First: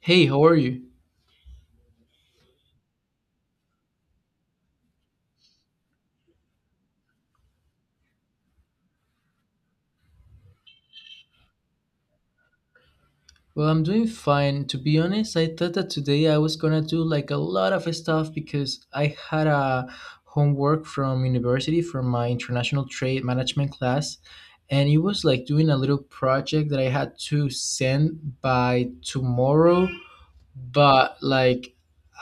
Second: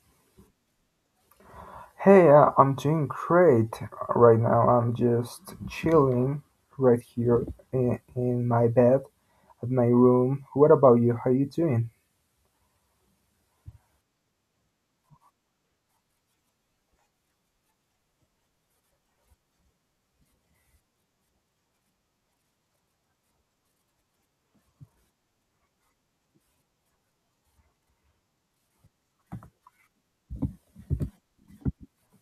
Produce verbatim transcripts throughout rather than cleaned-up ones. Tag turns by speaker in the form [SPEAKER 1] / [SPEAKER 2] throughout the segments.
[SPEAKER 1] Hey, how are you?
[SPEAKER 2] Hey, uh, I'm doing great right now. I'm just chilling right here in, in my bed at my room. What about you? How you doing?
[SPEAKER 1] Well, I'm doing fine. To be honest, I thought that today I was gonna do like a lot of stuff because I had a homework from university from my international trade management class, and it was like doing a little project that I had to send by tomorrow. But like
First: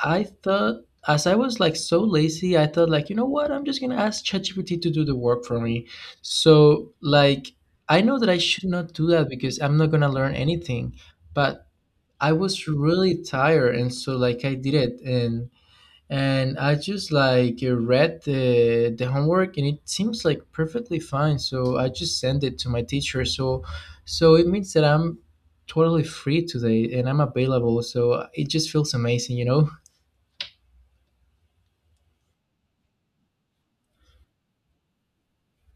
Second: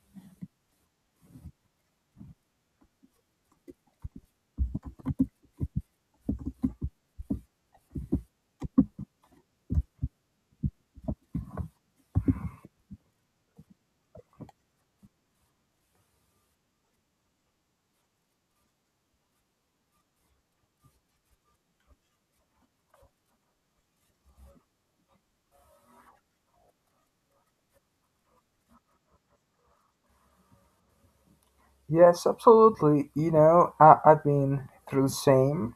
[SPEAKER 1] I thought as I was like so lazy, I thought like, you know what? I'm just gonna ask ChatGPT to do the work for me. So like I know that I should not do that because I'm not gonna learn anything, but I was really tired and so like I did it and and I just like read the the homework and it seems like perfectly fine. So I just sent it to my teacher. So so it means that I'm totally free today and I'm available. So it just feels amazing, you know?
[SPEAKER 2] Yes, absolutely. You know, I, I've been through the same.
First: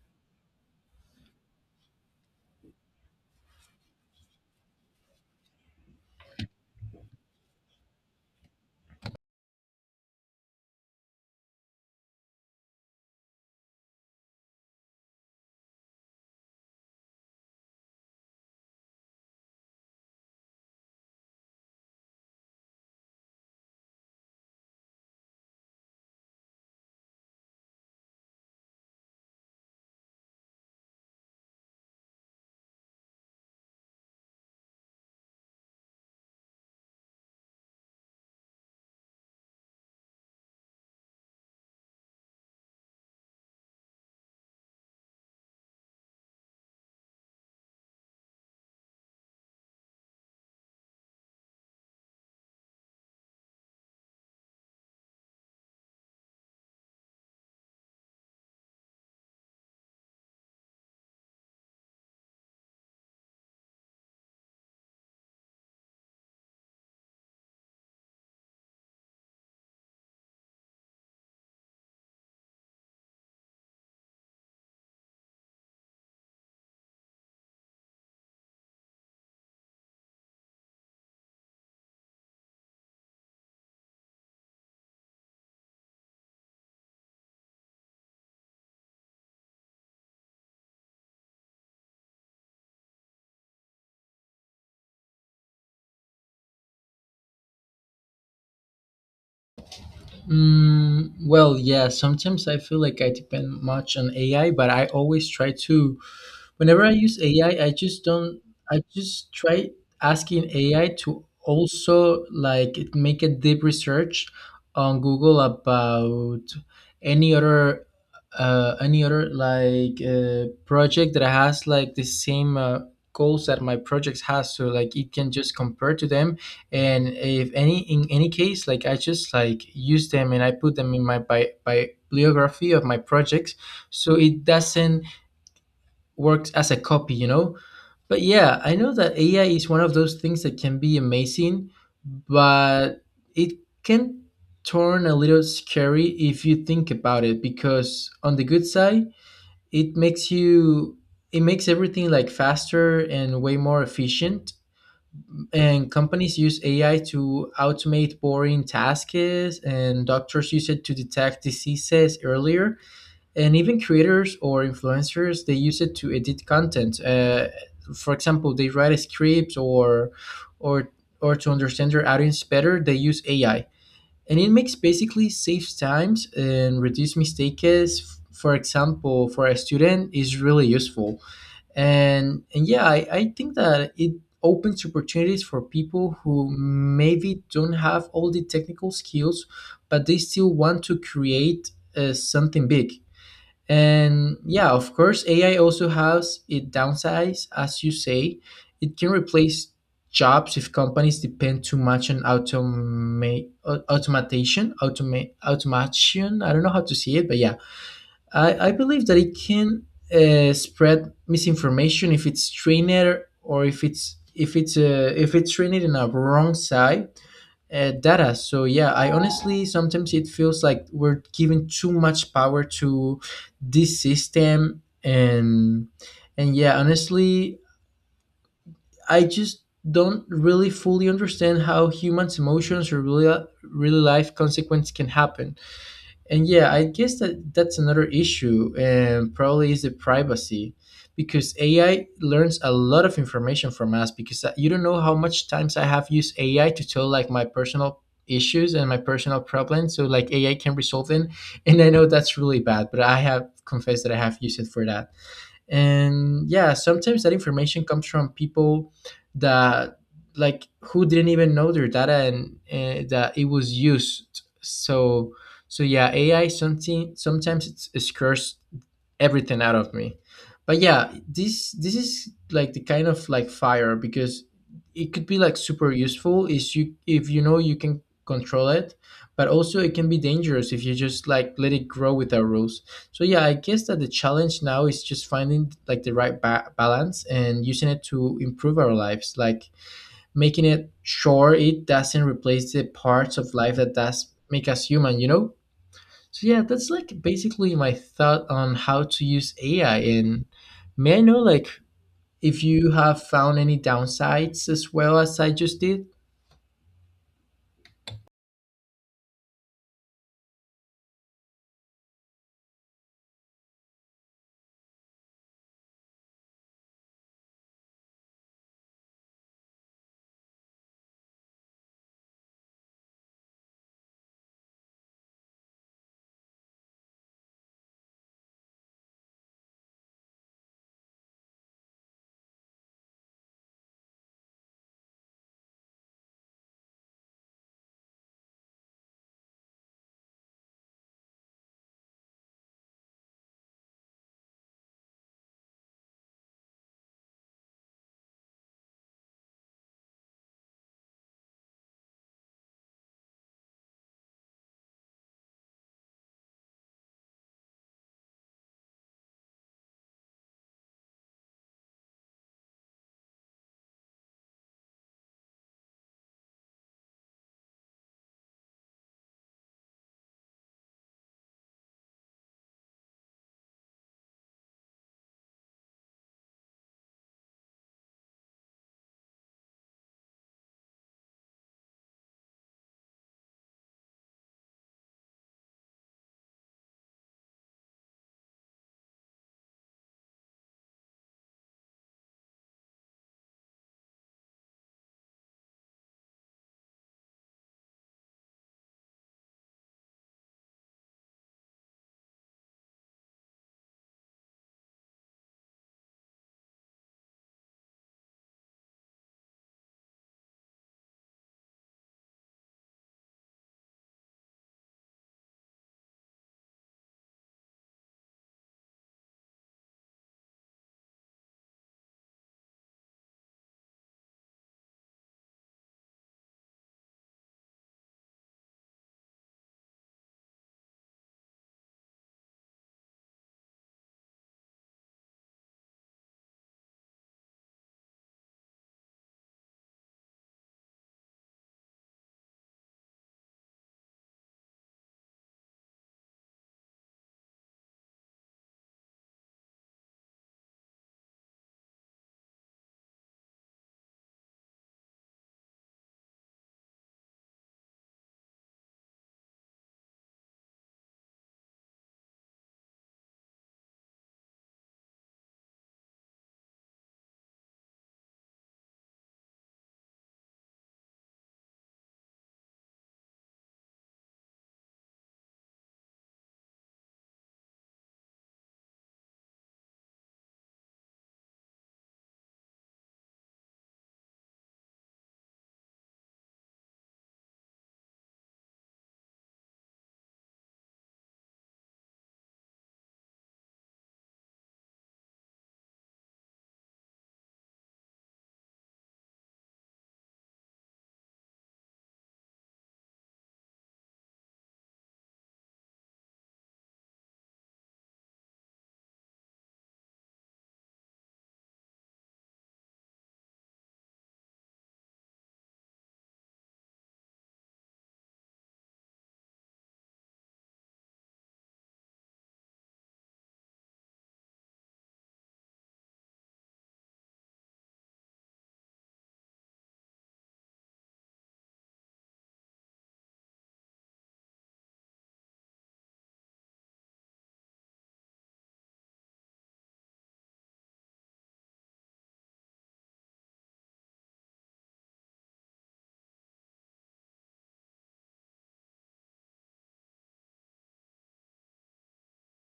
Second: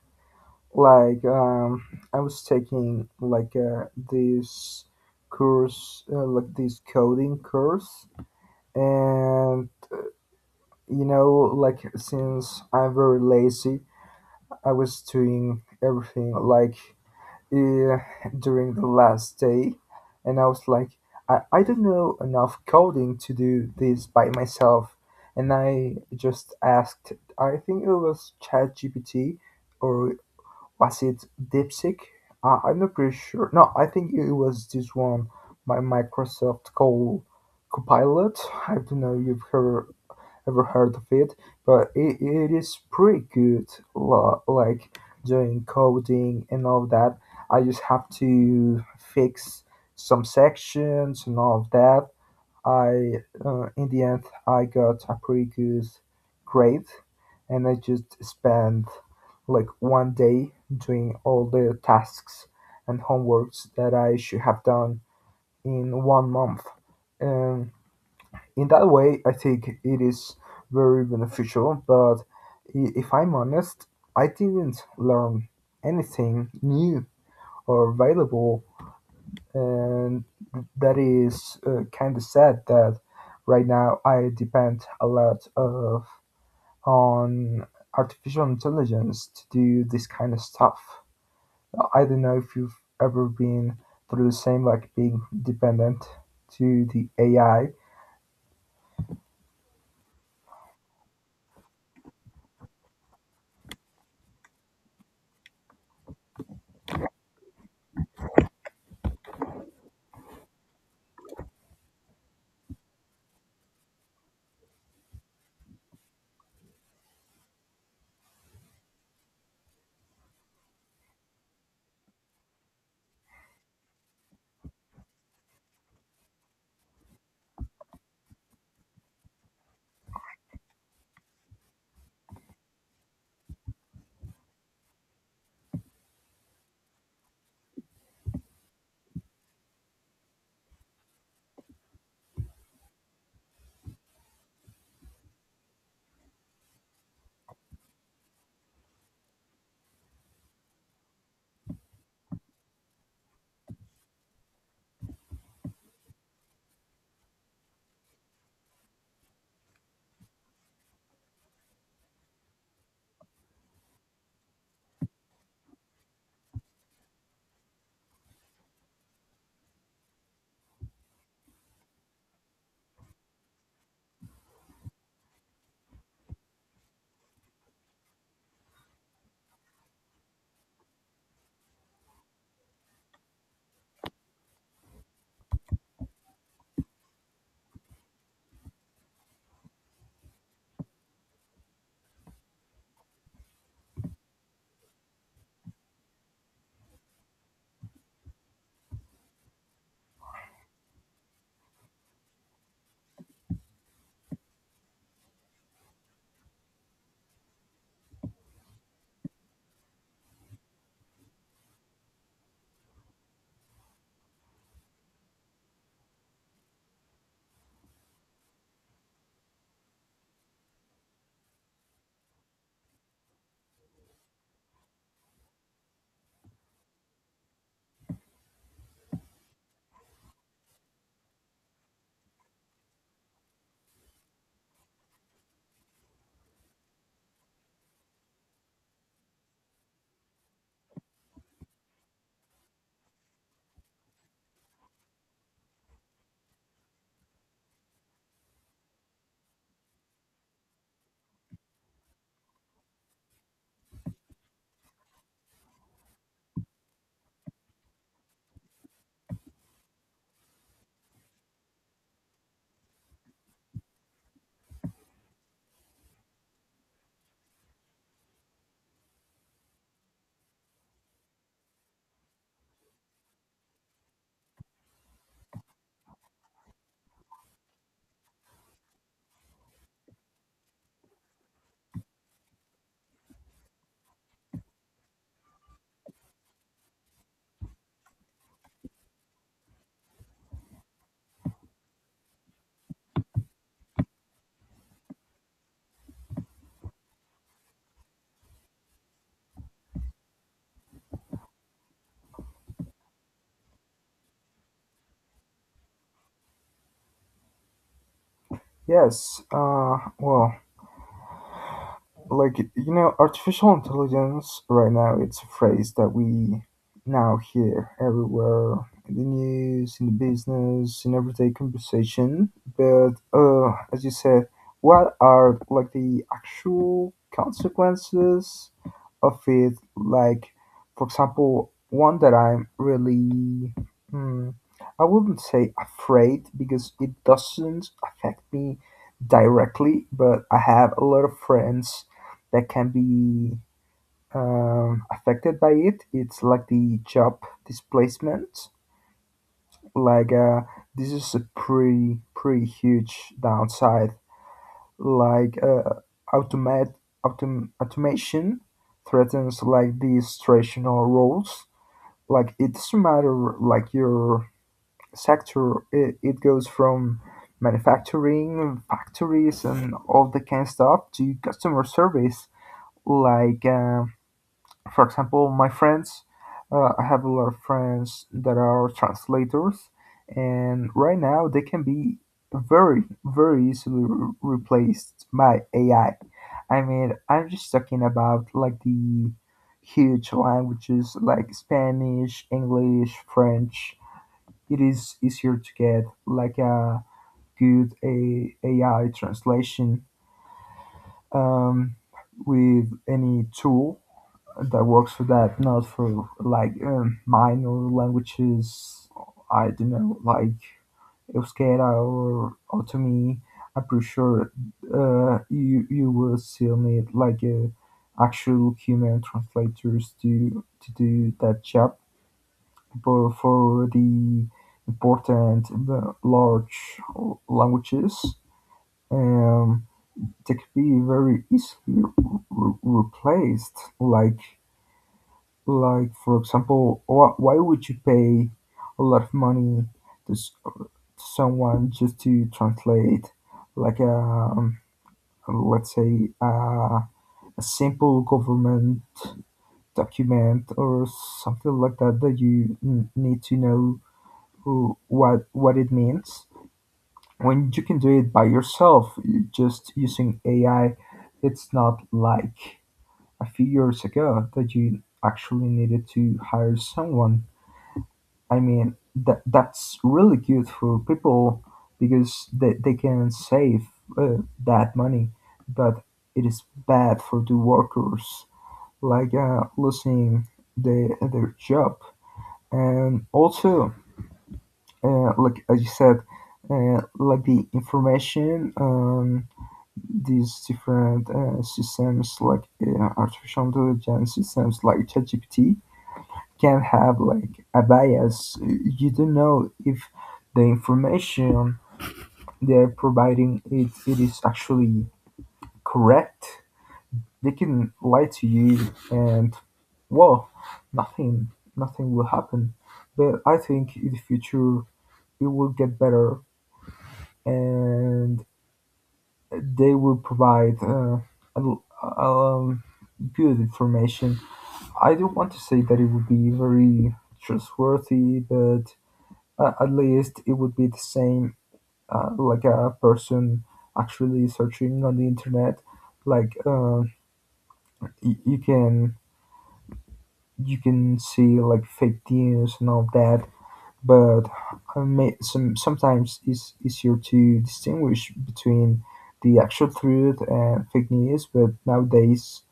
[SPEAKER 2] Like, um, I was taking like uh, this course, uh, like this coding course, and you know, like since I'm very lazy, I was doing everything like uh, during the last day and I was like I, I don't know enough coding to do this by myself and I just asked, I think it was chat gpt or was it DeepSeek? I, i'm not pretty sure. No, I think it was this one by Microsoft called Copilot. I don't know if you've heard ever heard of it, but it, it is pretty good. lo- Like doing coding and all that. I just have to fix some sections and all of that. I uh, in the end I got a pretty good grade, and I just spent like one day doing all the tasks and homeworks that I should have done in one month. Um, in that way, I think it is very beneficial. But i- if I'm honest, I didn't learn anything new or valuable, and that is uh, kind of sad. That right now I depend a lot of on artificial intelligence to do this kind of stuff. I don't know if you've ever been through the same, like being dependent to the A I.
[SPEAKER 1] Mm, well, yeah, sometimes I feel like I depend much on A I, but I always try to. Whenever I use A I, I I just don't. I just try asking A I to also like make a deep research on Google about any other uh, any other like uh, project that has like the same uh, goals that my projects has so like it can just compare to them and if any in any case like I just like use them and I put them in my bi- bi- bibliography of my projects so it doesn't works as a copy, you know? But yeah, I know that A I is one of those things that can be amazing, but it can turn a little scary if you think about it because on the good side, it makes you it makes everything like faster and way more efficient and companies use A I to automate boring tasks and doctors use it to detect diseases earlier and even creators or influencers they use it to edit content uh, for example they write a script or or or to understand their audience better they use AI and it makes basically saves times and reduce mistakes for example for a student is really useful and and yeah i, I think that it opens opportunities for people who maybe don't have all the technical skills but they still want to create uh, something big. And yeah, of course, A I also has its downsides, as you say. It can replace jobs if companies depend too much on automa- au- automation, automa- automation. I don't know how to say it, but yeah, I, I believe that it can uh, spread misinformation if it's trained or if it's if it's uh, if it's trained in a wrong side uh, data. So yeah, I honestly sometimes it feels like we're giving too much power to this system, and and yeah, honestly, I just don't really fully understand how humans' emotions or real real life consequence can happen. And yeah, I guess that that's another issue and probably is the privacy because AI learns a lot of information from us because I- you don't know how much times I have used AI to tell like my personal issues and my personal problems so like AI can resolve them. And I know that's really bad but I have confessed that I have used it for that. And yeah, sometimes that information comes from people that like who didn't even know their data and, and that it was used. So so yeah, AI something sometimes it's a scarce everything out of me. But yeah, this this is like the kind of like fire because it could be like super useful is you if you know you can control it, but also it can be dangerous if you just like let it grow without rules. So yeah, I guess that the challenge now is just finding like the right ba- balance and using it to improve our lives, like making it sure it doesn't replace the parts of life that does make us human, you know? So yeah, that's like basically my thought on how to use A I. And may I know like if you have found any downsides as well as I just did?
[SPEAKER 2] Yes. Uh, well, like you know artificial intelligence right now it's a phrase that we now hear everywhere, in the news, in the business, in everyday conversation, but uh, as you said, what are like the actual consequences of it? Like, for example, one that I'm really hmm, I wouldn't say afraid because it doesn't affect me directly, but I have a lot of friends that can be um, affected by it. It's like the job displacement. Like uh, this is a pretty pretty huge downside. Like uh, automat autom- Automation threatens like these traditional roles. Like it doesn't matter like your sector. It, it goes from manufacturing factories and all the kind of stuff to customer service, like um, for example, my friends, uh, I have a lot of friends that are translators, and right now they can be very, very easily re- replaced by A I. I I mean, I'm just talking about like the huge languages like Spanish, English, French. It is easier to get like a good a- AI translation um, with any tool that works for that, not for like um, minor languages. I don't know, like Euskera or Otomi. I'm pretty sure uh, you you will still need like a actual human translators to to do that job. But for the important uh, large languages, um, they could be very easily re- replaced. Like like, for example, wh- why would you pay a lot of money to s- someone just to translate, like, um, let's say, uh, a simple government document or something like that that you n- need to know who- what what it means when you can do it by yourself, just using A I. It's not like a few years ago that you actually needed to hire someone. I mean, that that's really good for people because they, they can save uh, that money, but it is bad for the workers, like uh, losing the, their job. And also, uh, like as you said, uh, like the information, um, these different uh, systems like uh, artificial intelligence systems like ChatGPT, can have like a bias. You don't know if the information they're providing it, it is actually correct. They can lie to you, and well, nothing nothing will happen. But I think in the future it will get better and they will provide uh, a- um, good information. I don't want to say that it will be very trustworthy, but uh, at least it would be the same uh, like a person actually searching on the internet. Like uh, y- you can you can see like fake news and all that, but I may, some sometimes it's easier to distinguish between the actual truth and fake news. But nowadays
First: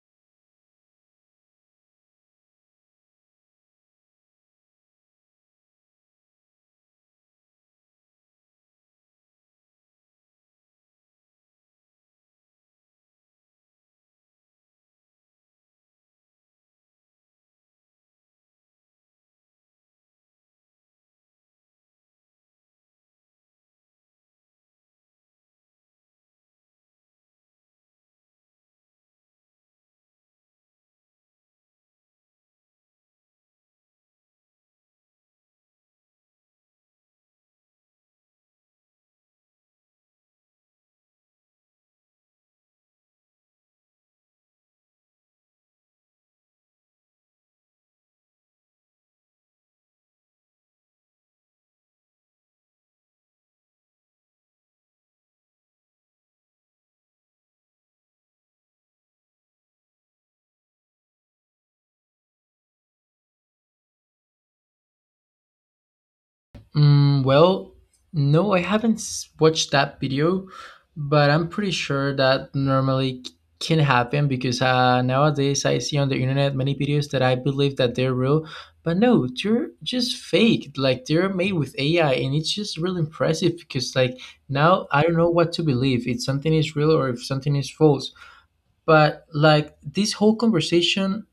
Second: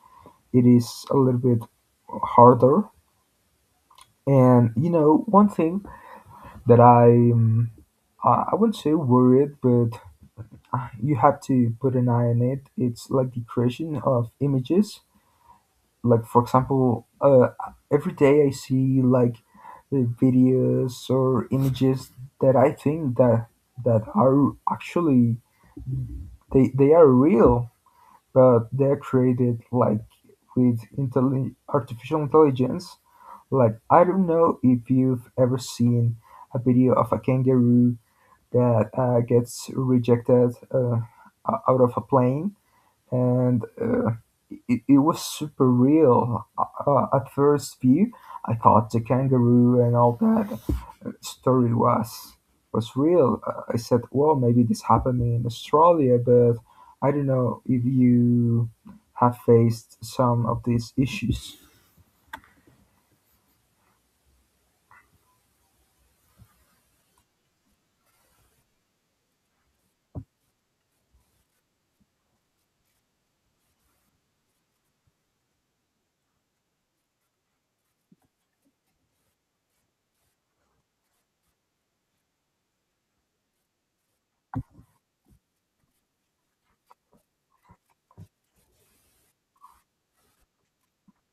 [SPEAKER 2] it is a little bit harder. And you know one thing that I um, I I wouldn't say worried, but uh, you have to put an eye on it. It's like the creation of images. Like for example, uh, every day I see like uh, videos or images that I think that that are actually they they are real, but they're created like with intelli- artificial intelligence. Like I don't know if you've ever seen a video of a kangaroo that uh, gets rejected uh, o- out of a plane and uh, it, it was super real. Uh, uh, at first view, I thought the kangaroo and all that story was was real. Uh, I said, well, maybe this happened in Australia, but I don't know if you have faced some of these issues.
[SPEAKER 1] Mm, well, no, I haven't s- watched that video, but I'm pretty sure that normally c- can happen because uh, nowadays I see on the internet many videos that I believe that they're real, but no, they're just fake. Like they're made with A I, and it's just really impressive because like now I don't know what to believe, if something is real or if something is false. But like this whole conversation,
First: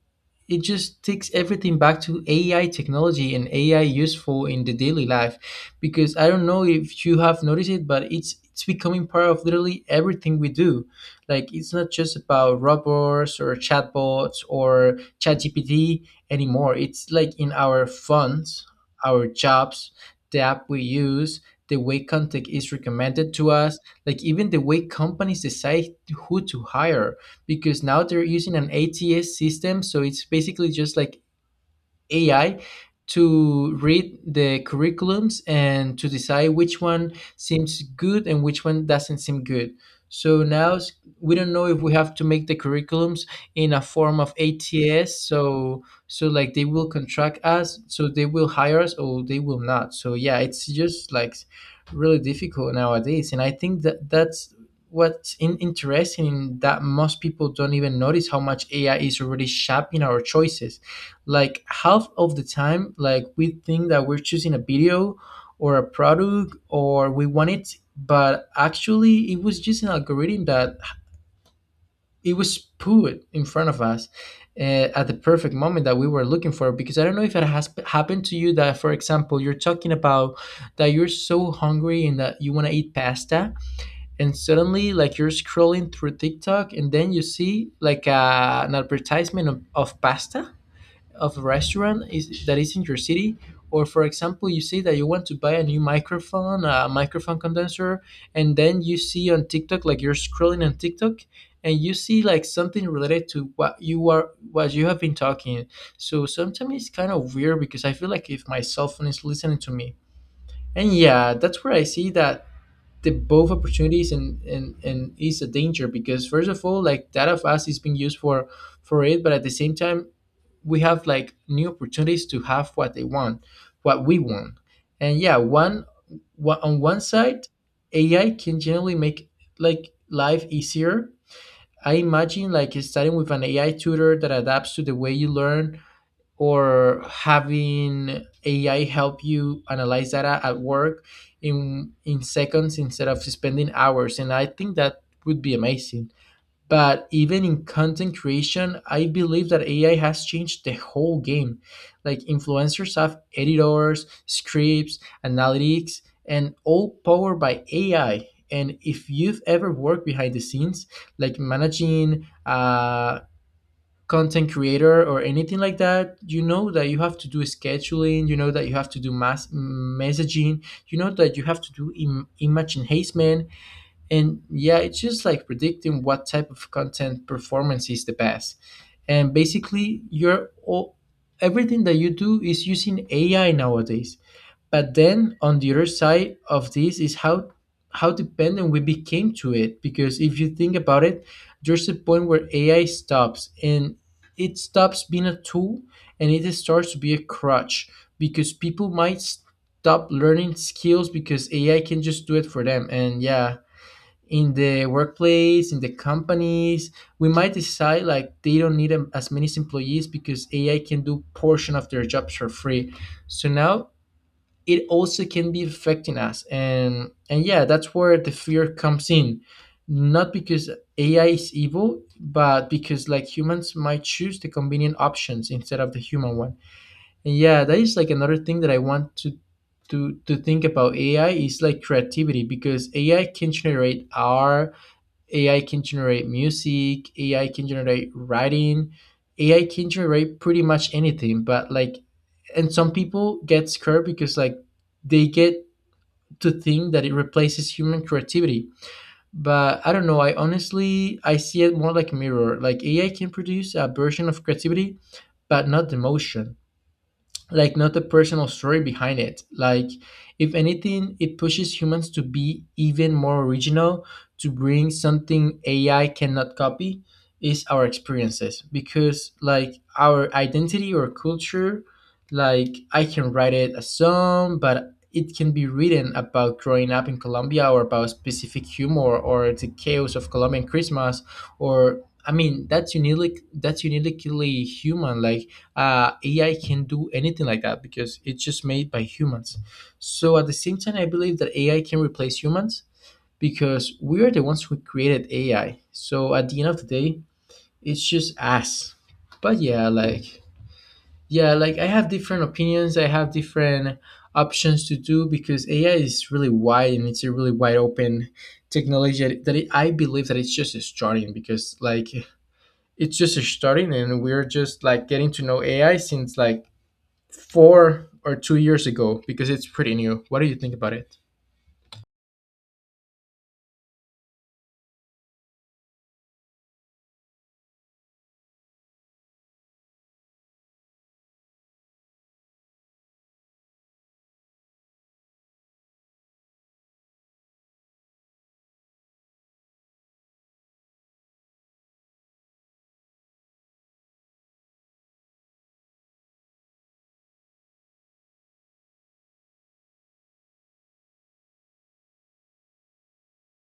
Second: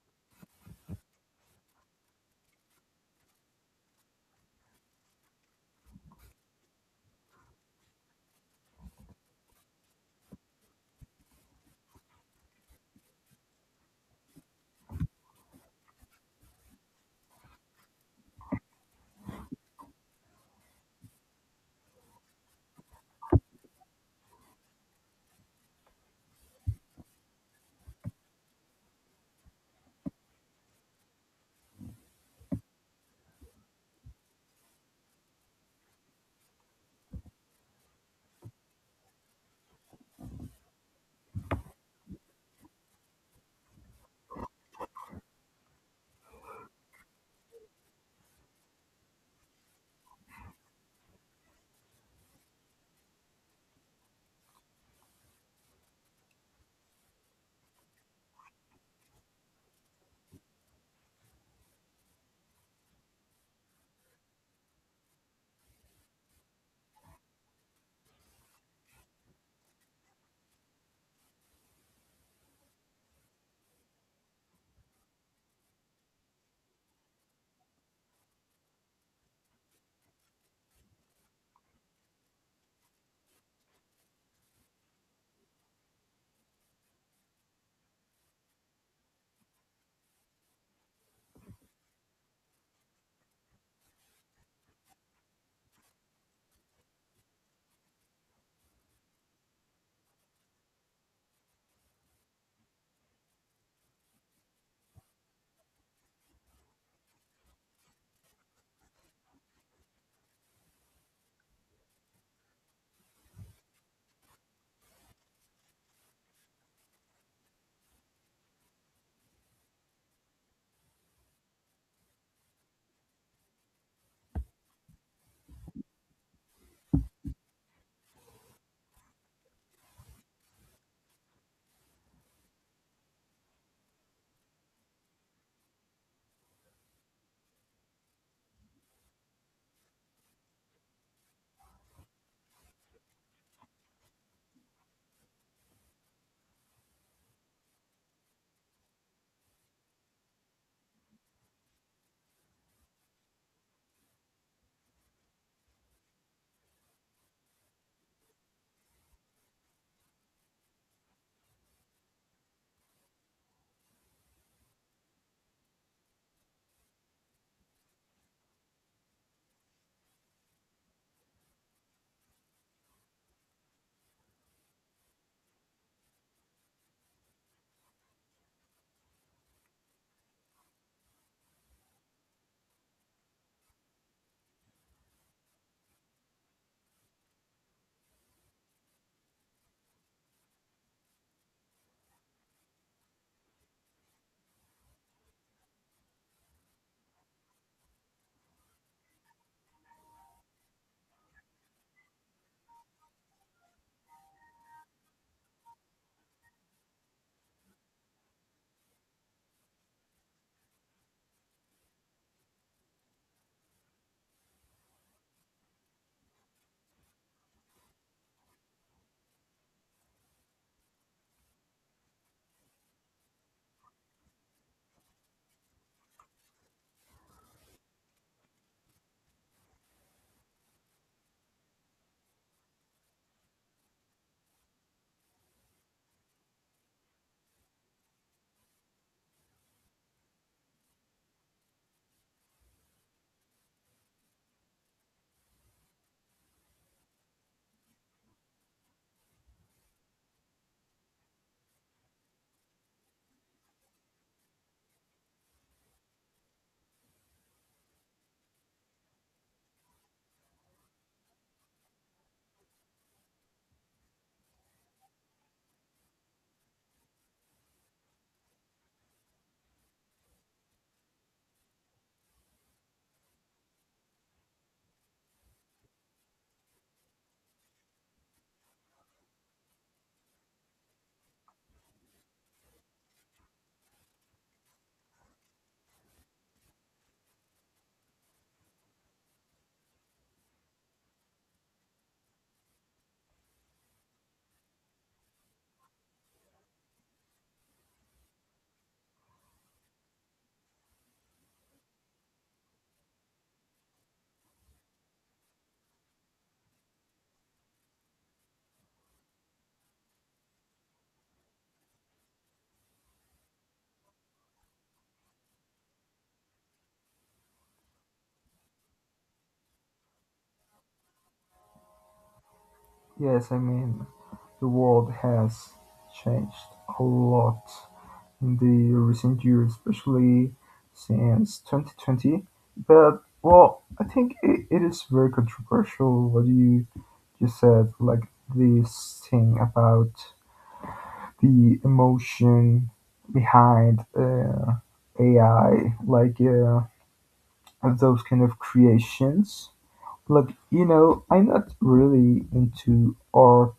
[SPEAKER 1] it just takes everything back to A I technology and A I useful in the daily life. Because I don't know if you have noticed it, but it's it's becoming part of literally everything we do. Like it's not just about robots or chatbots or ChatGPT anymore. It's like in our phones, our jobs, the app we use, the way content is recommended to us, like even the way companies decide who to hire because now they're using an A T S system. So it's basically just like A I to read the curriculums and to decide which one seems good and which one doesn't seem good. So now s- we don't know if we have to make the curriculums in a form of A T S. So so like they will contract us, so they will hire us or they will not. So yeah, it's just like really difficult nowadays, and I think that that's what's in- interesting in that most people don't even notice how much A I is already shaping our choices, like half of the time like we think that we're choosing a video or a product or we want it but actually it was just an algorithm that it was put in front of us uh, at the perfect moment that we were looking for. Because I don't know if it has happened to you that for example you're talking about that you're so hungry and that you want to eat pasta and suddenly like you're scrolling through TikTok and then you see like uh, an advertisement of, of pasta of a restaurant is, that is in your city. Or for example you see that you want to buy a new microphone, a microphone condenser, and then you see on TikTok like you're scrolling on TikTok and you see like something related to what you are what you have been talking. So sometimes it's kind of weird because I feel like if my cell phone is listening to me. And yeah, that's where I see that the both opportunities and and and is a danger because first of all like that of us is being used for for it but at the same time we have like new opportunities to have what they want, what we want. And yeah, one, one on one side, A I can generally make like life easier. I imagine like starting with an A I tutor that adapts to the way you learn or having A I help you analyze data at work in in seconds instead of spending hours. And I think that would be amazing. But even in content creation, I believe that A I has changed the whole game. Like influencers have editors, scripts, analytics, and all powered by A I. And if you've ever worked behind the scenes, like managing a content creator or anything like that, you know that you have to do scheduling, you know that you have to do mass messaging, you know that you have to do Im- image enhancement, and yeah, it's just like predicting what type of content performance is the best. And basically, you're all, everything that you do is using A I nowadays. But then on the other side of this is how how dependent we became to it. Because if you think about it, there's a point where A I stops and it stops being a tool and it starts to be a crutch because people might stop learning skills because A I can just do it for them. And yeah, in the workplace in the companies we might decide like they don't need em- as many employees because AI can do portion of their jobs for free. So now it also can be affecting us. And and yeah, that's where the fear comes in, not because AI is evil but because like humans might choose the convenient options instead of the human one. And yeah, that is like another thing that I want to to to think about. A I is like creativity because A I can generate art, A I can generate music, A I can generate writing, A I can generate pretty much anything. But like, and some people get scared because like they get to think that it replaces human creativity. But I don't know, I honestly I see it more like a mirror. Like A I can produce a version of creativity, but not the emotion, like not a personal story behind it. Like, if anything, it pushes humans to be even more original, to bring something A I cannot copy is our experiences because like our identity or culture. Like I can write it a song, but it can be written about growing up in Colombia or about specific humor or the chaos of Colombian Christmas. Or I mean that's uniquely that's uniquely human, like uh, A I can do anything like that because it's just made by humans. So at the same time, I believe that A I can replace humans because we are the ones who created A I. So at the end of the day, it's just us. But yeah, like yeah, like I have different opinions. I have different options to do because A I is really wide, and it's a really wide open technology that it, I believe that it's just starting because like it's just starting and we're just like getting to know A I since like four or two years ago because it's pretty new. What do you think about it?
[SPEAKER 2] Yes, I mean the world has changed a lot in the recent years, especially since twenty twenty. But well, I think it, it is very controversial what you just said, like this thing about the emotion behind uh, A I, like uh, those kind of creations. Like you know, I'm not really into art,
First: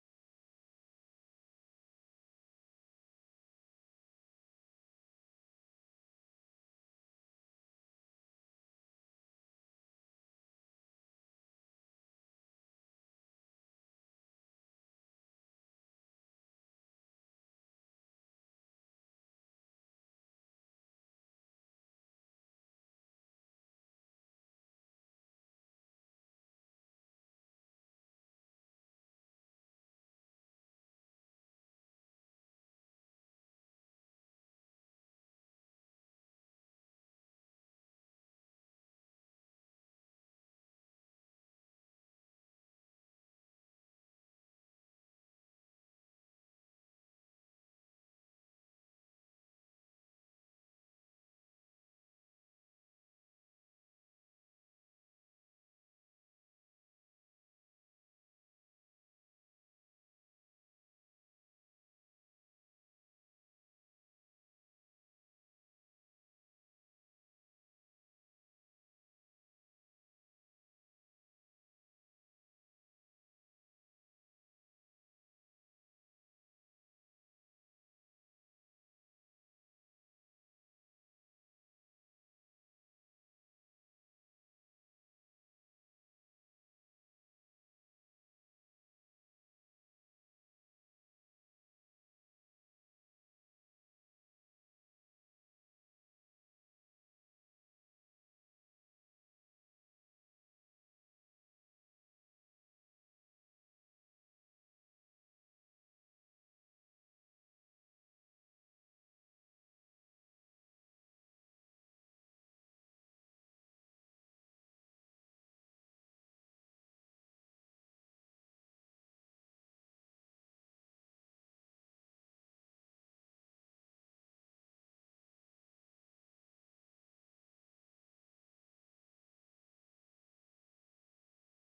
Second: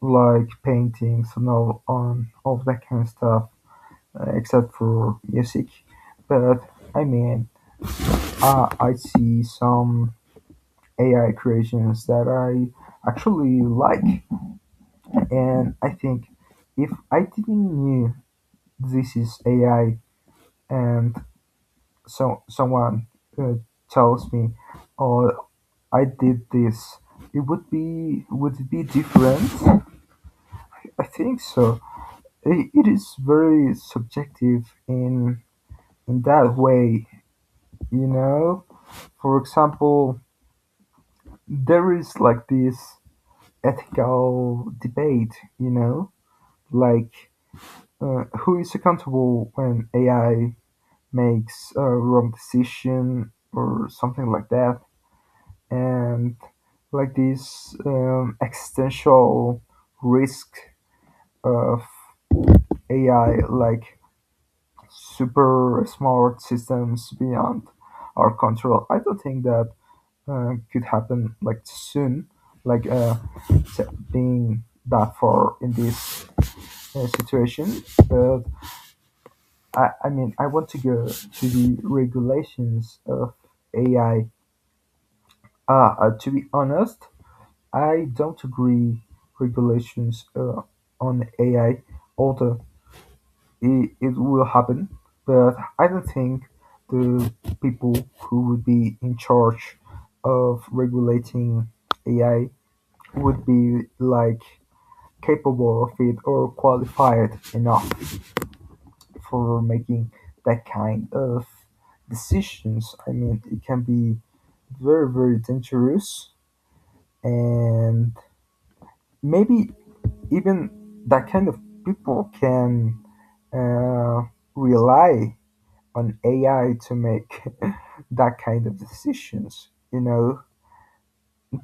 [SPEAKER 2] like paintings and all on all that kind of stuff, uh, except for music. But I mean, uh, I see some A I creations that I actually like, and I think if I didn't knew this is A I and so someone uh, tells me, "Oh, I did this," it would be would it be different? I think so. I- It is very subjective in in that way, you know. For example, there is like this ethical debate, you know, like uh, who is accountable when A I makes a wrong decision or something like that, and like this um, existential risk of A I, like super smart systems beyond our control. I don't think that uh, could happen like soon. Like uh, being that far in this uh, situation, but I, I mean, I want to go to the regulations of A I. Uh, uh, to be honest, I don't agree regulations uh, on A I, although it, it will happen, but I don't think the people who would be in charge of regulating A I would be like capable of it or qualified enough for making that kind of decisions. I mean, it can be very, very dangerous, and maybe even that kind of people can uh, rely on A I to make that kind of decisions. You know,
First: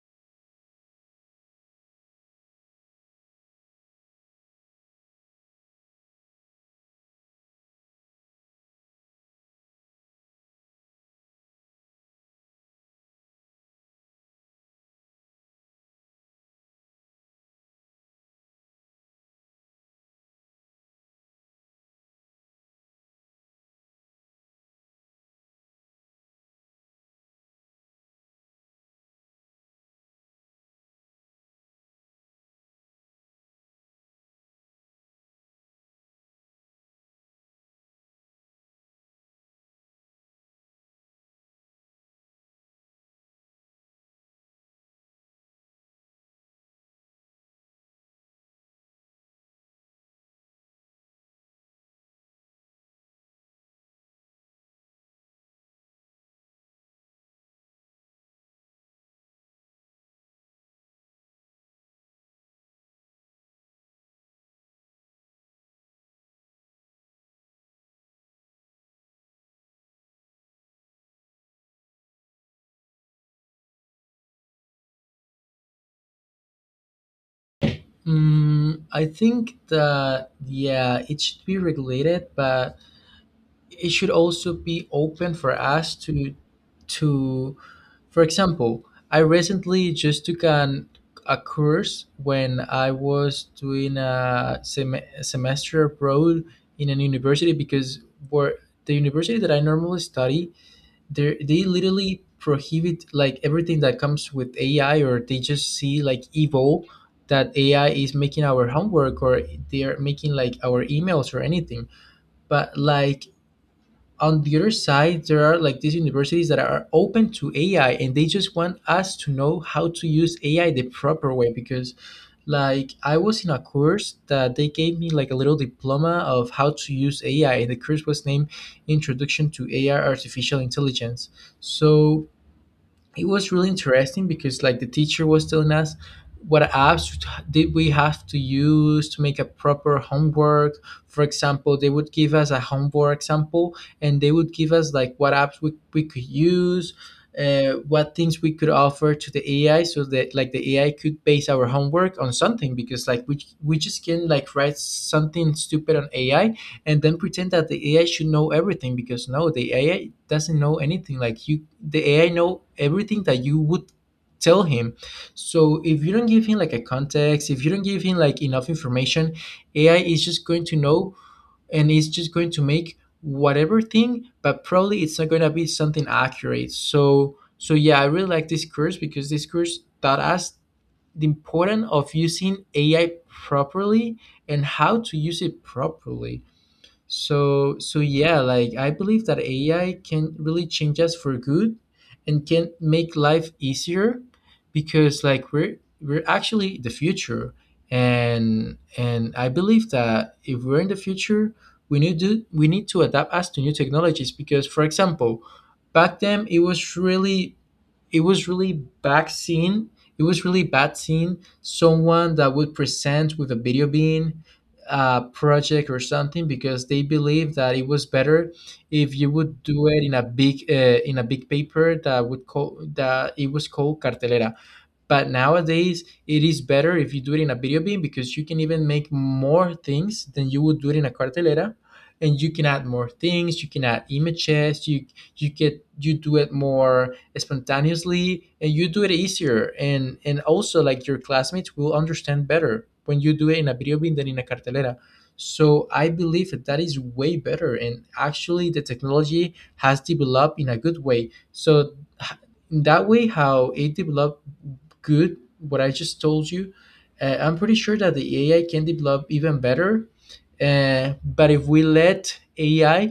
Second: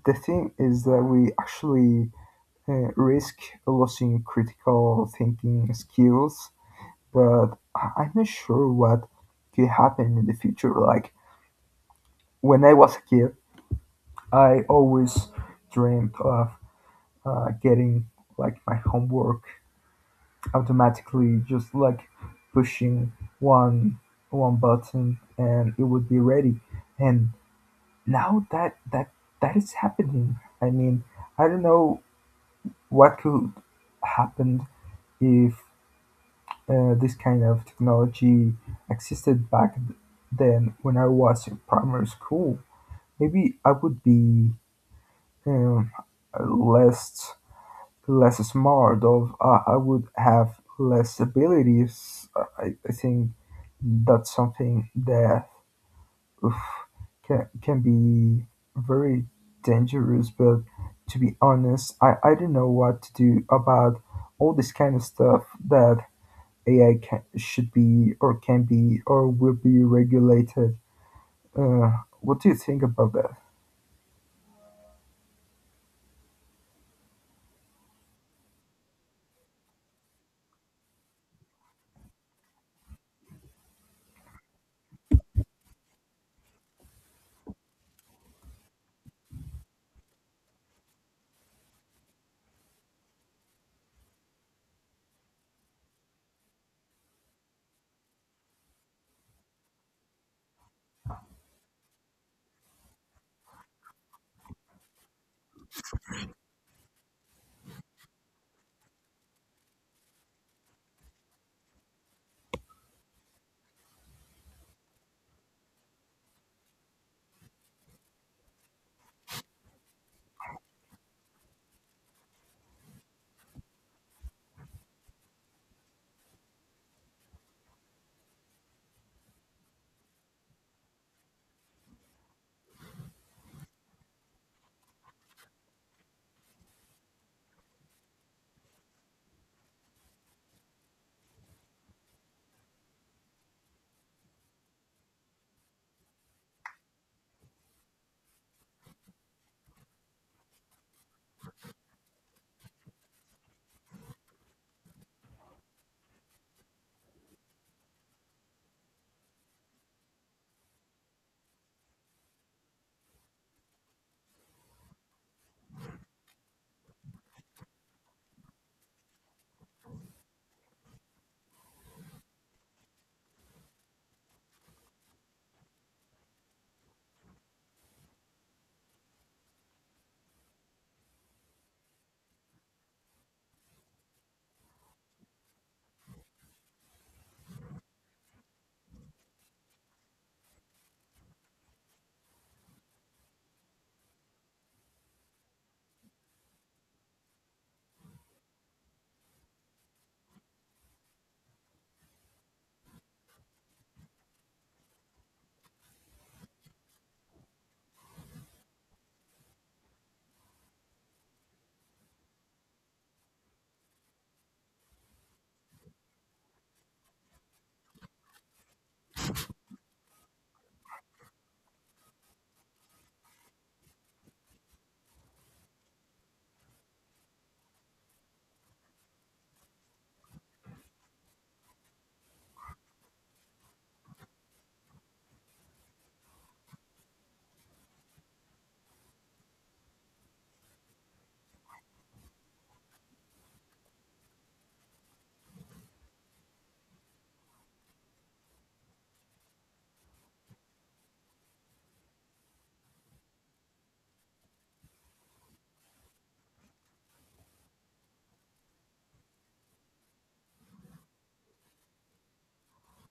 [SPEAKER 2] the thing is that we actually uh, risk losing critical thinking skills, but I- I'm not sure what could happen in the future. Like, when I was a kid, I always dreamed of uh, getting like my homework automatically, just like pushing one one button and it would be ready. And now that that that is happening. I mean, I don't know what could happen if uh, this kind of technology existed back then when I was in primary school. Maybe I would be um, less less smart of uh, I would have less abilities. I, I think that's something that oof, can can be very dangerous. But to be honest, I, I don't know what to do about all this kind of stuff that A I can, should be or can be or will be regulated. Uh, what do you think about that?
[SPEAKER 1] Mm, I think that, yeah, it should be regulated, but it should also be open for us to, to, for example, I recently just took an, a course when I was doing a sem- semester abroad in an university because where the university that I normally study, they they literally prohibit like everything that comes with A I, or they just see like evil that A I is making our homework, or they are making like our emails or anything. But like on the other side, there are like these universities that are open to A I, and they just want us to know how to use A I the proper way. Because like I was in a course that they gave me like a little diploma of how to use A I, and the course was named Introduction to A I Artificial Intelligence. So it was really interesting because like the teacher was telling us what apps did we have to use to make a proper homework. For example, they would give us a homework example and they would give us like what apps we, we could use, uh, what things we could offer to the AI so that like the AI could base our homework on something, because like we, we just can like write something stupid on AI and then pretend that the A I should know everything, because no, the A I doesn't know anything. Like you, the A I know everything that you would tell him. So if you don't give him like a context, if you don't give him like enough information, A I is just going to know, and it's just going to make whatever thing, but probably it's not going to be something accurate. So so yeah, I really like this course because this course taught us the importance of using A I properly and how to use it properly. So so yeah, like I believe that A I can really change us for good and can make life easier, because like we're we're actually the future, and and I believe that if we're in the future, we need to we need to adapt us to new technologies. Because for example, back then it was really, it was really bad scene. It was really bad scene. Someone that would present with a video being a project or something, because they believe that it was better if you would do it in a big uh, in a big paper that would call that it was called cartelera. But nowadays it is better if you do it in a video beam, because you can even make more things than you would do it in a cartelera, and you can add more things, you can add images, you you get you do it more spontaneously, and you do it easier, and and also like your classmates will understand better when you do it in a video beam than in a cartelera. So I believe that that is way better, and actually the technology has developed in a good way. So h- in that way how it developed good what I just told you, uh, I'm pretty sure that the AI can develop even better. Uh, but if we let AI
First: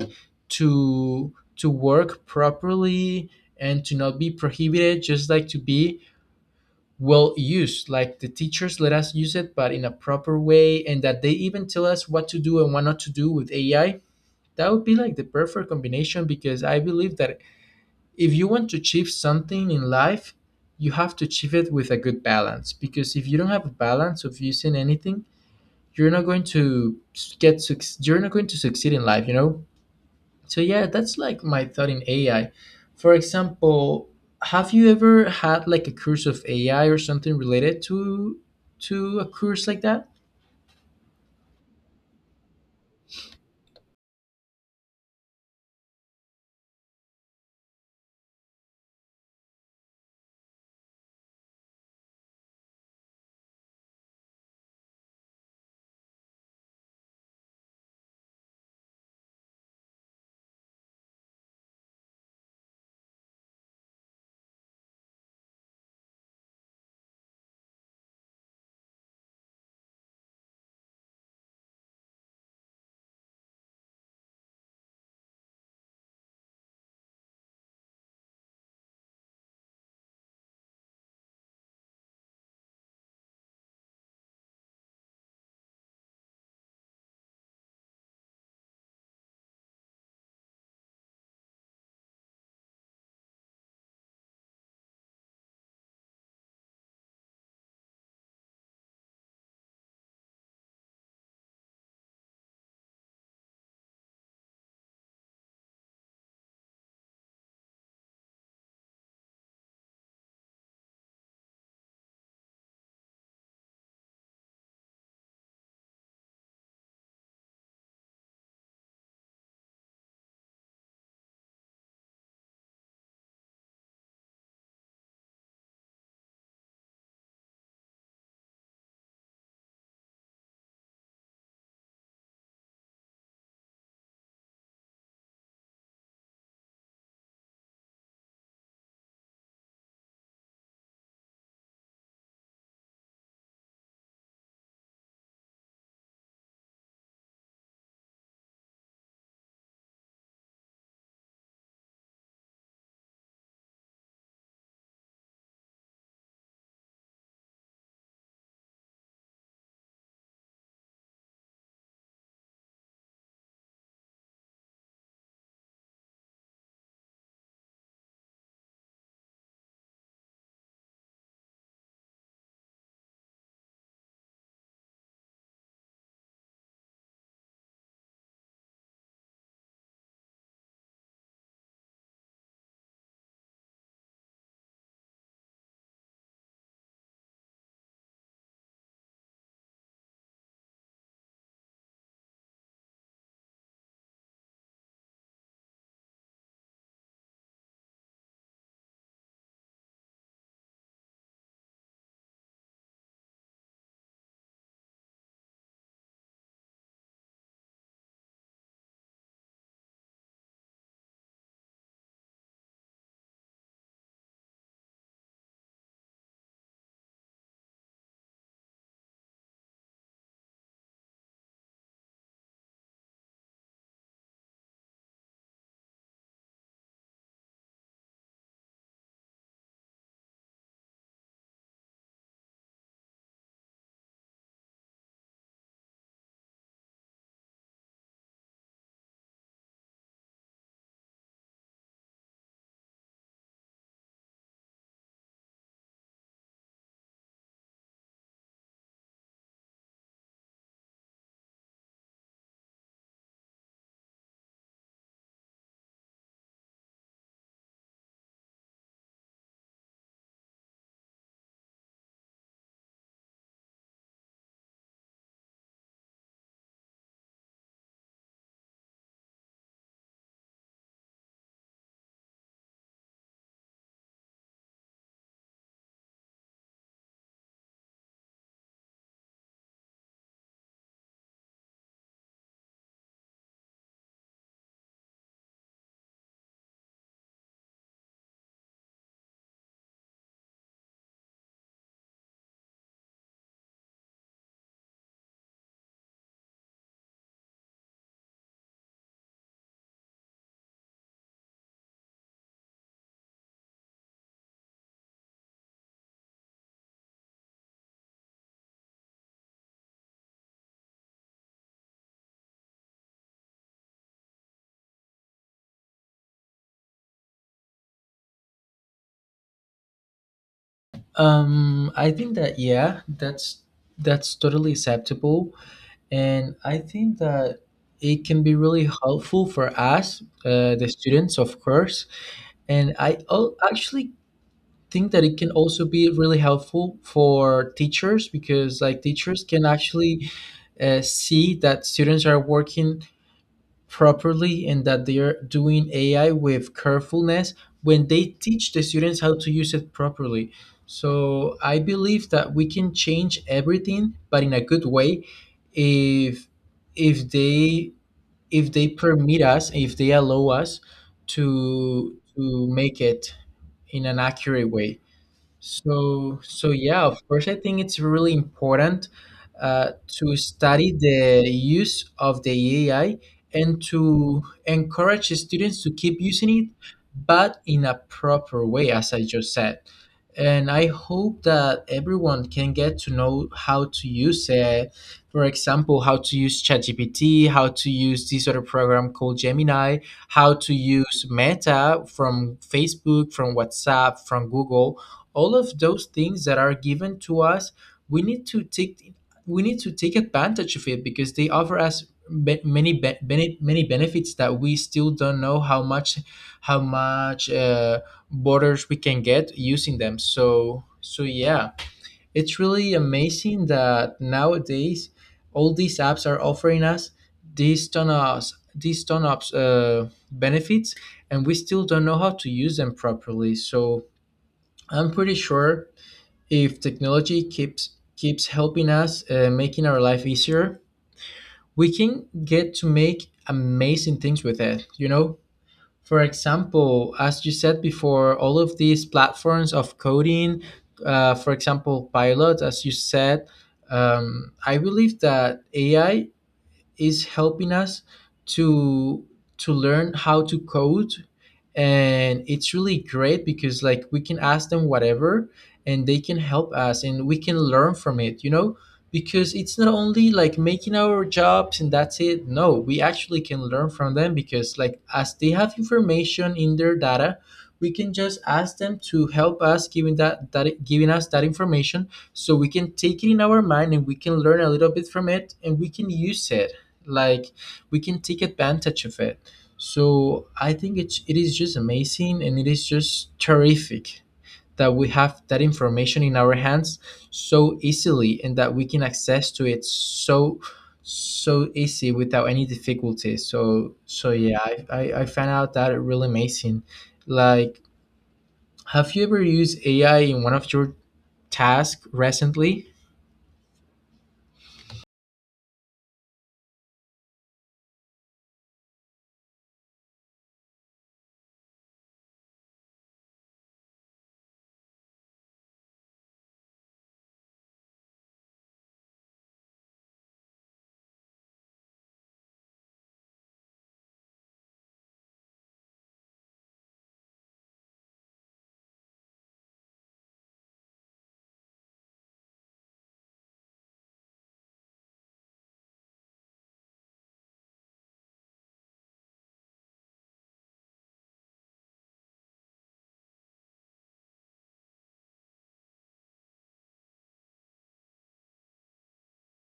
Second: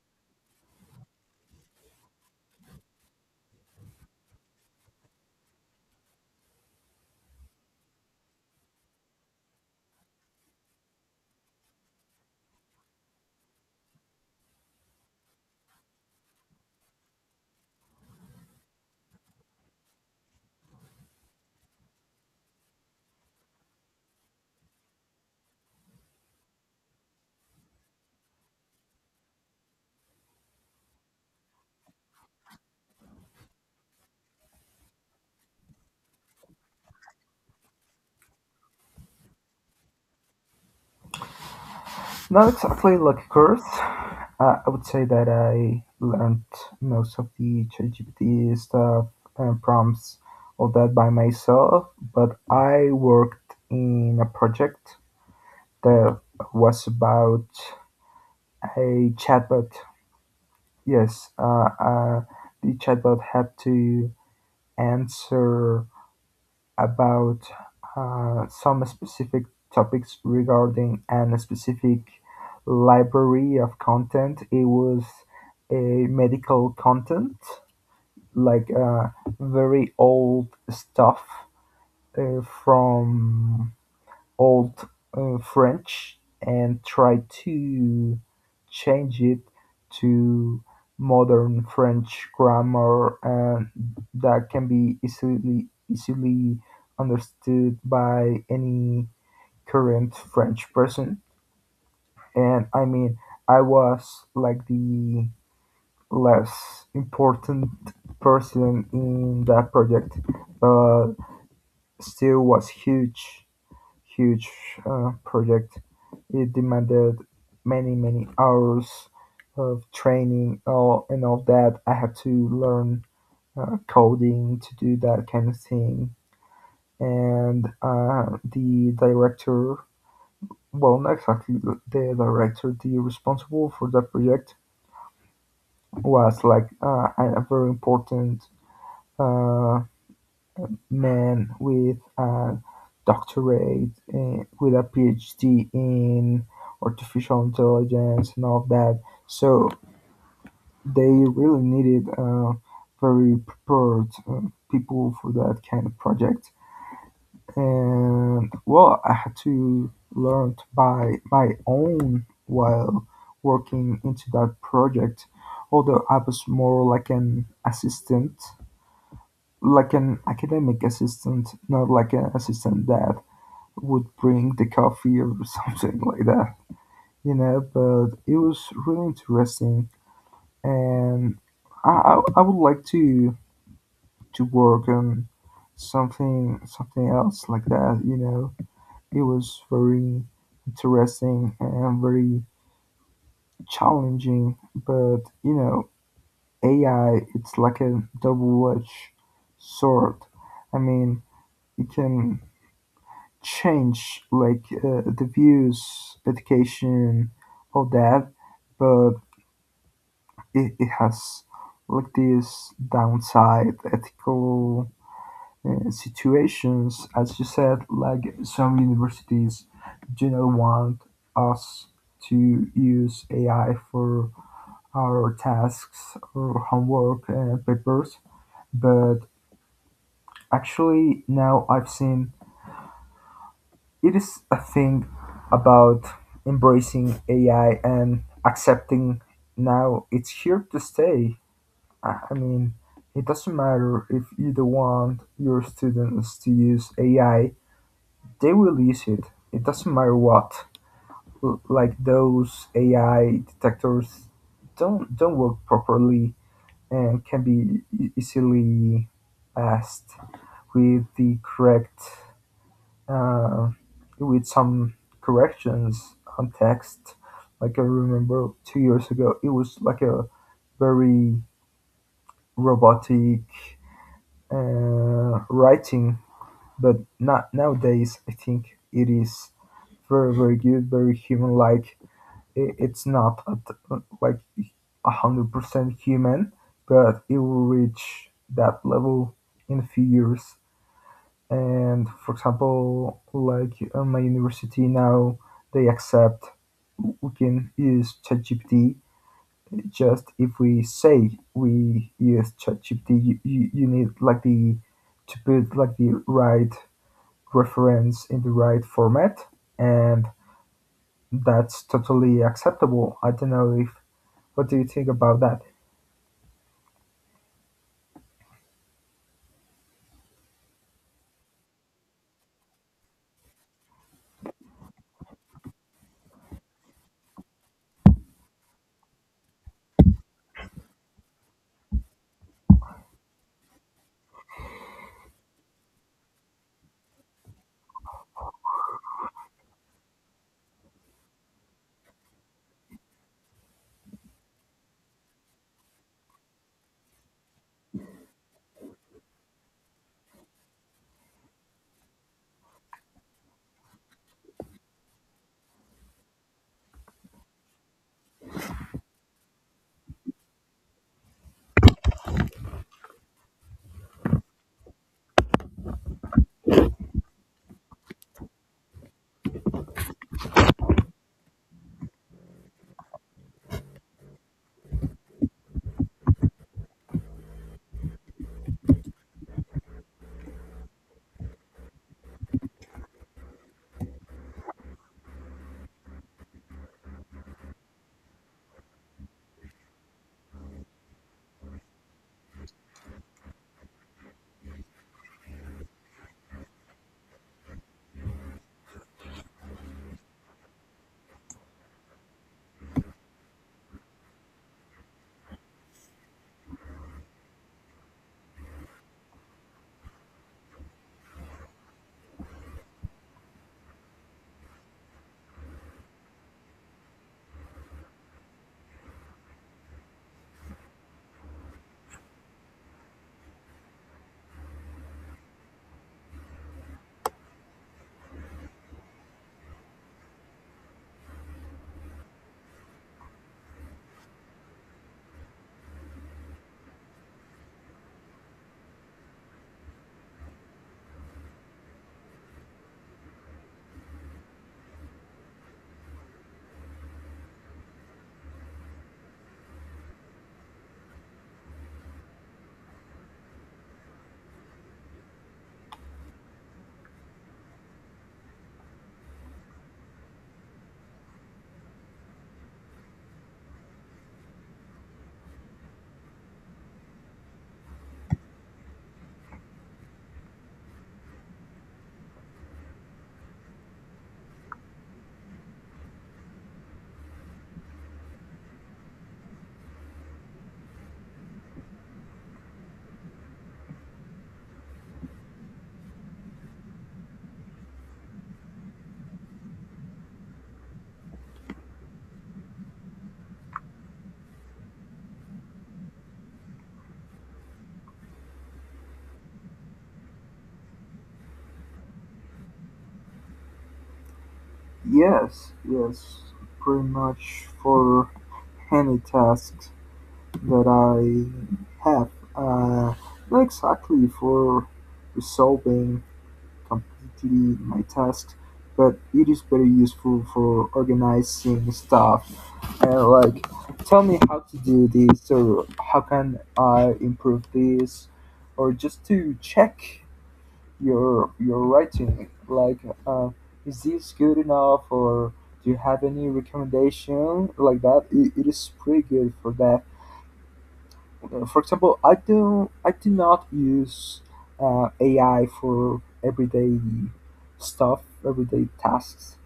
[SPEAKER 1] to to work properly, and to not be prohibited, just like to be well used, like the teachers let us use it but in a proper way, and that they even tell us what to do and what not to do with AI. That would be like the perfect combination, because I believe that if you want to achieve something in life, you have to achieve it with a good balance. Because if you don't have a balance of using anything, you're not going to get suc- you're not going to succeed in life. You know. So yeah, that's like my thought in A I. For example, have you ever had like a course of A I or something related to to a course like that?
[SPEAKER 2] Not exactly like a curse. Uh, I would say that I learned most of the ChatGPT stuff and prompts, all that by myself, but I worked in a project that was about a chatbot. Yes, uh, uh, the chatbot had to answer about uh, some specific topics regarding a specific library of content. It was a medical content, like uh, very old stuff uh, from Old uh, French and try to change it to modern French grammar and that can be easily easily understood by any current French person. And I mean, I was like the less important person in that project, but still was huge huge uh, project. It demanded many many hours of training all, and all that. I had to learn uh, coding to do that kind of thing. And uh, the director, well, not exactly the director, the responsible for that project was like uh, a very important uh, man with a doctorate uh, with a P H D in artificial intelligence and all of that. So they really needed uh, very prepared uh, people for that kind of project. And well, I had to learn by my own while working into that project. Although I was more like an assistant, like an academic assistant, not like an assistant dad would bring the coffee or something like that, you know. But it was really interesting, and I, I, I would like to to work on something something else like that, you know. It was very interesting and very challenging, but you know, A I it's like a double-edged sword. I mean, it can change like uh, the views, education, all that, but it, it has like this downside ethical uh, situations, as you said, like some universities do not want us to use A I for our tasks or homework and papers, but actually now I've seen it is a thing about embracing A I and accepting now it's here to stay. I I mean, it doesn't matter if you don't want your students to use A I, they will use it. It doesn't matter what. L- Like those A I detectors don't don't work properly and can be e- easily passed with the correct uh, with some corrections on text. Like I remember two years ago, it was like a very robotic uh, writing, but not nowadays. I think it is very, very good, very human-like. I- It's not at, uh, like a hundred percent human, but it will reach that level in a few years. And for example like on my university now they accept we can use ChatGPT just if we say we use ChatGPT you, you, you need like the to put like the right reference in the right format, and that's totally acceptable. I don't know if what do you think about that?
[SPEAKER 1] Um, I think that yeah, that's that's totally acceptable. And I think that it can be really helpful for us, uh, the students, of course. And I al- actually think that it can also be really helpful for teachers because, like, teachers can actually uh, see that students are working properly and that they are doing A I with carefulness when they teach the students how to use it properly. So I believe that we can change everything, but in a good way, if if they if they permit us, if they allow us to to make it in an accurate way. So, so yeah, of course, I think it's really important uh, to study the use of the A I and to encourage students to keep using it, but in a proper way, as I just said. And I hope that everyone can get to know how to use it. For example, how to use ChatGPT, how to use this other program called Gemini, how to use Meta, from Facebook, from WhatsApp, from Google. All of those things that are given to us, we need to take we need to take advantage of it, because they offer us be- many be- many many benefits that we still don't know how much, how much uh, borders we can get using them. So so yeah, it's really amazing that nowadays all these apps are offering us these ton of these ton of uh, benefits, and we still don't know how to use them properly. So I'm pretty sure if technology keeps keeps helping us, uh, making our life easier, we can get to make amazing things with it, you know. For example, as you said before, all of these platforms of coding, uh, for example pilot, as you said, um, I believe that AI is helping us to to learn how to code, and it's really great because like we can ask them whatever and they can help us, and we can learn from it, you know. Because it's not only like making our jobs and that's it, no, we actually can learn from them, because like as they have information in their data, we can just ask them to help us giving that, that giving us that information, so we can take it in our mind and we can learn a little bit from it and we can use it, like we can take advantage of it. So I think it's it is just amazing, and it is just terrific that we have that information in our hands so easily, and that we can access to it so so easy without any difficulty. So so yeah, i i, I found out that really amazing. Like have you ever used AI in one of your tasks recently?
[SPEAKER 2] Yes, yes, pretty much for any tasks that I have. uh, Not exactly for resolving completely my tasks, but it is very useful for organizing stuff and like tell me how to do this or how can I improve this or just to check your your writing, like uh, is this good enough or do you have any recommendation like that? It, it is pretty good for that. Uh, for example, I do I do not use uh, A I for everyday stuff, everyday tasks,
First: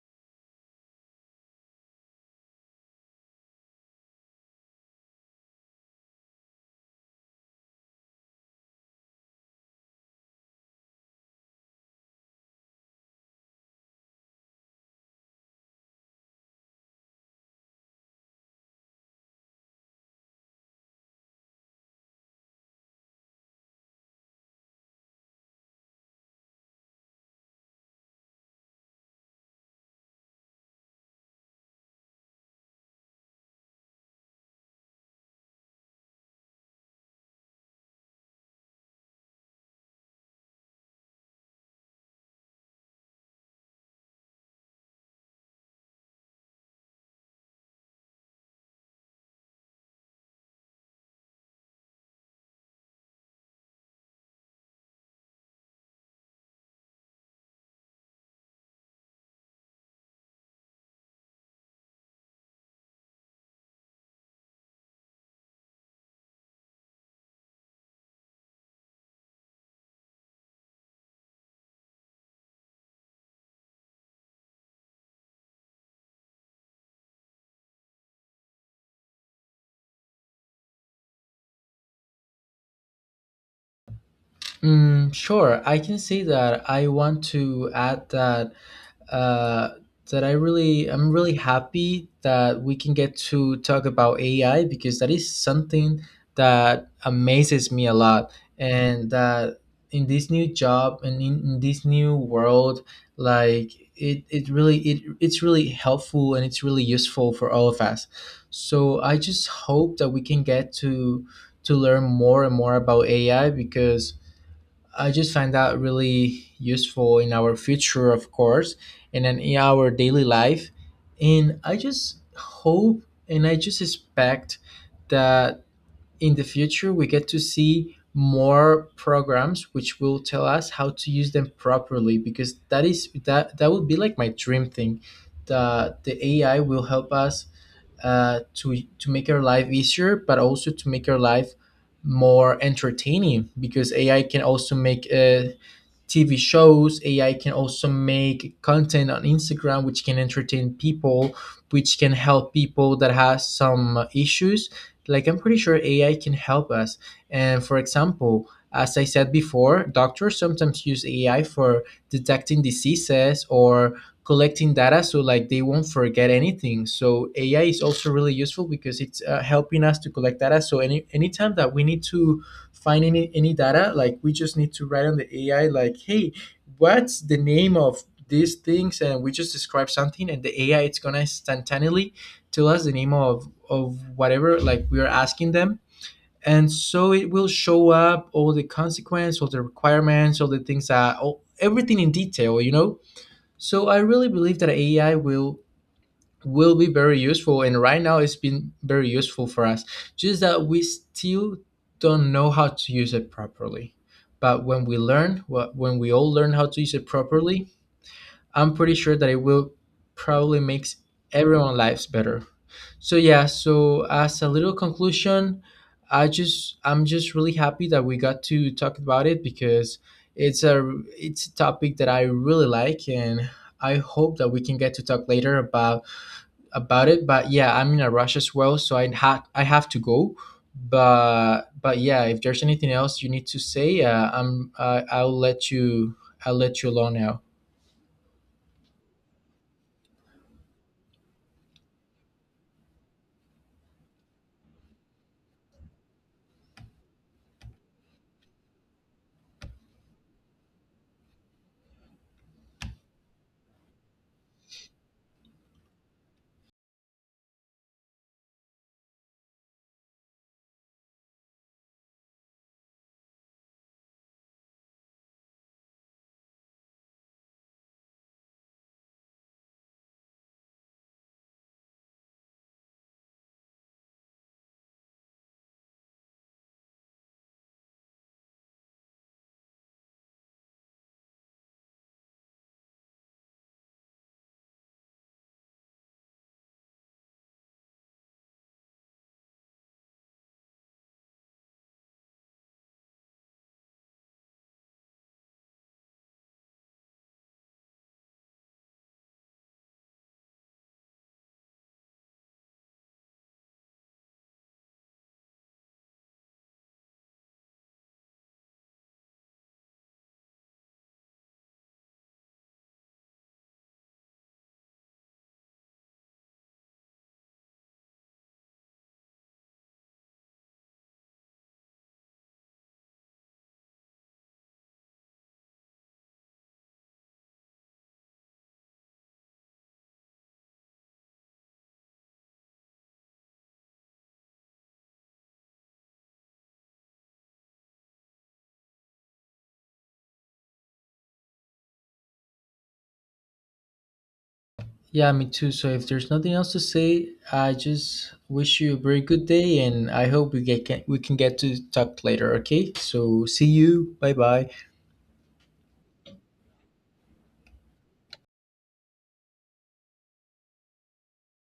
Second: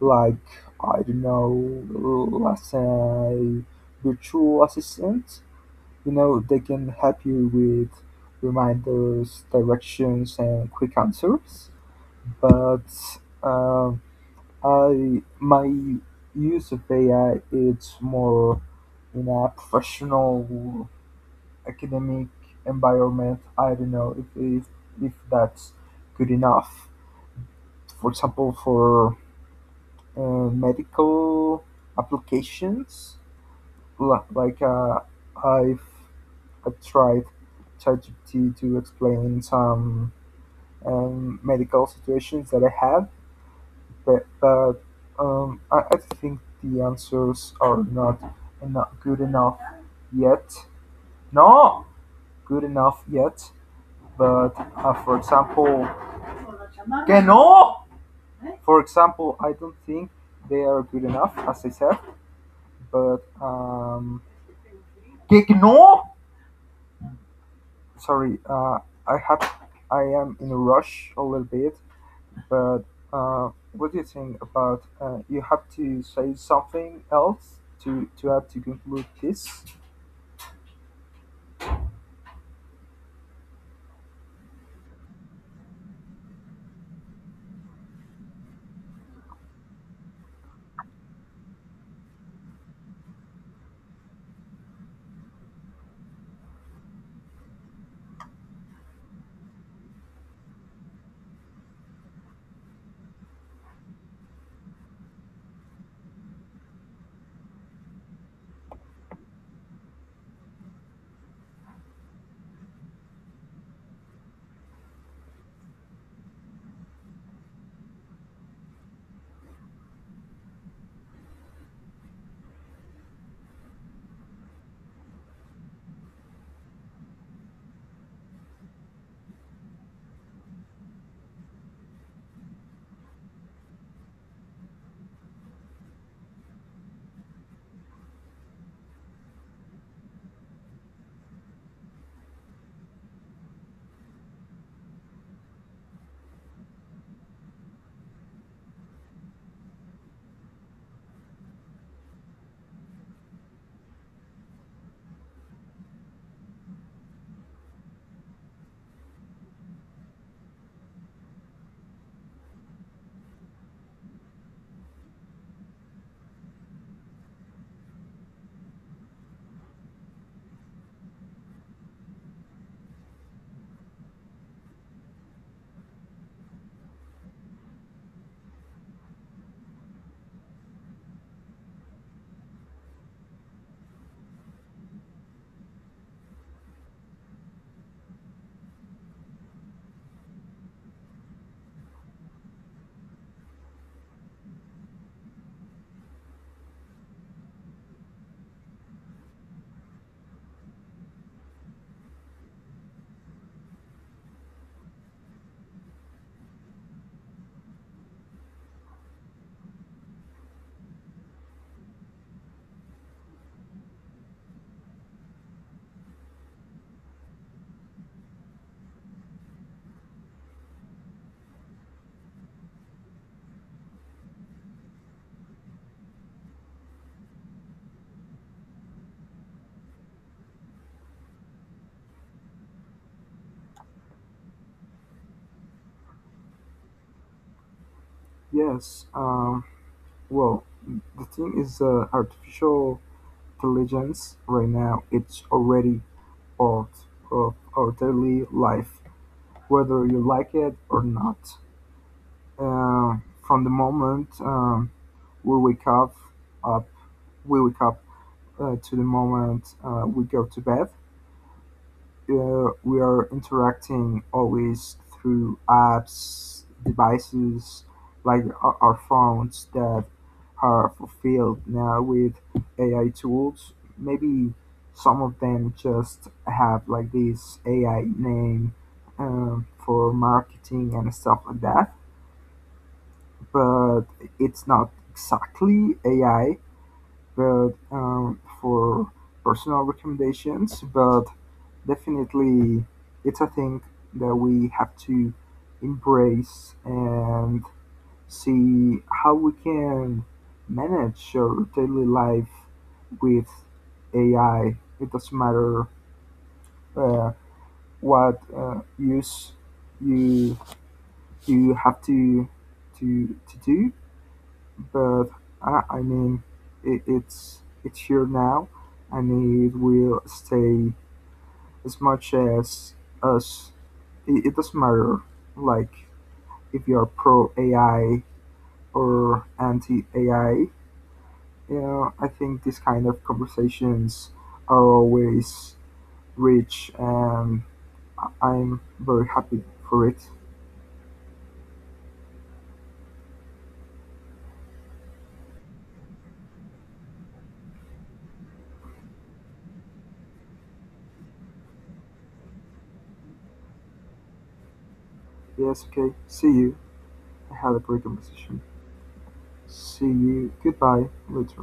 [SPEAKER 2] like I don't know, let's say virtual assistants. You know, they can help you with reminders, directions, and quick answers. But um I my use of A I it's more in a professional academic environment. I don't know if if, if that's good enough. For example, for uh, medical applications, li- like uh, I've I tried ChatGPT to explain some um, medical situations that I had, but, but um, I, I think the answers are not enough good enough yet. No, good enough yet. But uh, for example, que no! For example, I don't think they are good enough, as I said, but um, que no! Sorry, uh, I have. I am in a rush a little bit, but uh, what do you think about uh, you have to say something else to to add to conclude this?
[SPEAKER 1] Mm, sure. I can say that I want to add that uh, that I really I'm really happy that we can get to talk about A I, because that is something that amazes me a lot, and that in this new job, and in, in this new world, like it, it really it, it's really helpful and it's really useful for all of us. So I just hope that we can get to to learn more and more about AI, because I just find that really useful in our future, of course, and then in our daily life. And I just hope and I just expect that in the future we get to see more programs which will tell us how to use them properly, because that is that that would be like my dream thing, that the A I will help us uh, to to make your life easier, but also to make your life more entertaining, because A I can also make uh, T V shows. A I can also make content on Instagram, which can entertain people, which can help people that has some issues. Like I'm pretty sure A I can help us. And for example, as I said before, doctors sometimes use A I for detecting diseases or collecting data, so like they won't forget anything. So AI is also really useful because it's uh, helping us to collect data, so any anytime that we need to find any any data, like we just need to write on the AI like hey, what's the name of these things, and we just describe something, and the AI it's gonna instantaneously tell us the name of of whatever like we are asking them, and so it will show up all the consequence, all the requirements, all the things that all, everything in detail, you know. So I really believe that AI will will be very useful, and right now it's been very useful for us, just that we still don't know how to use it properly. But when we learn wh- when we all learn how to use it properly, I'm pretty sure that it will probably makes everyone lives better. So yeah, so as a little conclusion, I just I'm just really happy that we got to talk about it, because it's a it's a topic that I really like, and I hope that we can get to talk later about about it. But yeah, I'm in a rush as well, so I had I have to go. But but yeah, if there's anything else you need to say, uh, I'm i I'll let you, I'll let you alone now.
[SPEAKER 2] Yes. Um, well, the thing is, uh, artificial intelligence right now it's already part of our daily life, whether you like it or not. Uh, from the moment um, we wake up, up we wake up uh, to the moment uh, we go to bed, uh, we are interacting always through apps, devices like our our phones that are fulfilled now with A I tools. Maybe some of them just have like this A I name um, for marketing and stuff like that, but it's not exactly A I, but um, for personal recommendations, but definitely, it's a thing that we have to embrace and see how we can manage our daily life with A I. It doesn't matter uh, what uh, use you you have to to to do, but I, I mean it, it's it's here now, and it will stay as much as us. It, it doesn't matter, like if you are pro A I or anti A I. You know, I think these kind of conversations are always rich, and I- am very happy for it.
[SPEAKER 1] Yeah, me too. So if there's nothing else to say, I just wish you a very good day, and I hope we get can, we can get to talk later, okay? So see you. Bye-bye.
[SPEAKER 2] Yes, okay. See you. I had a great conversation. See you. Goodbye. Later.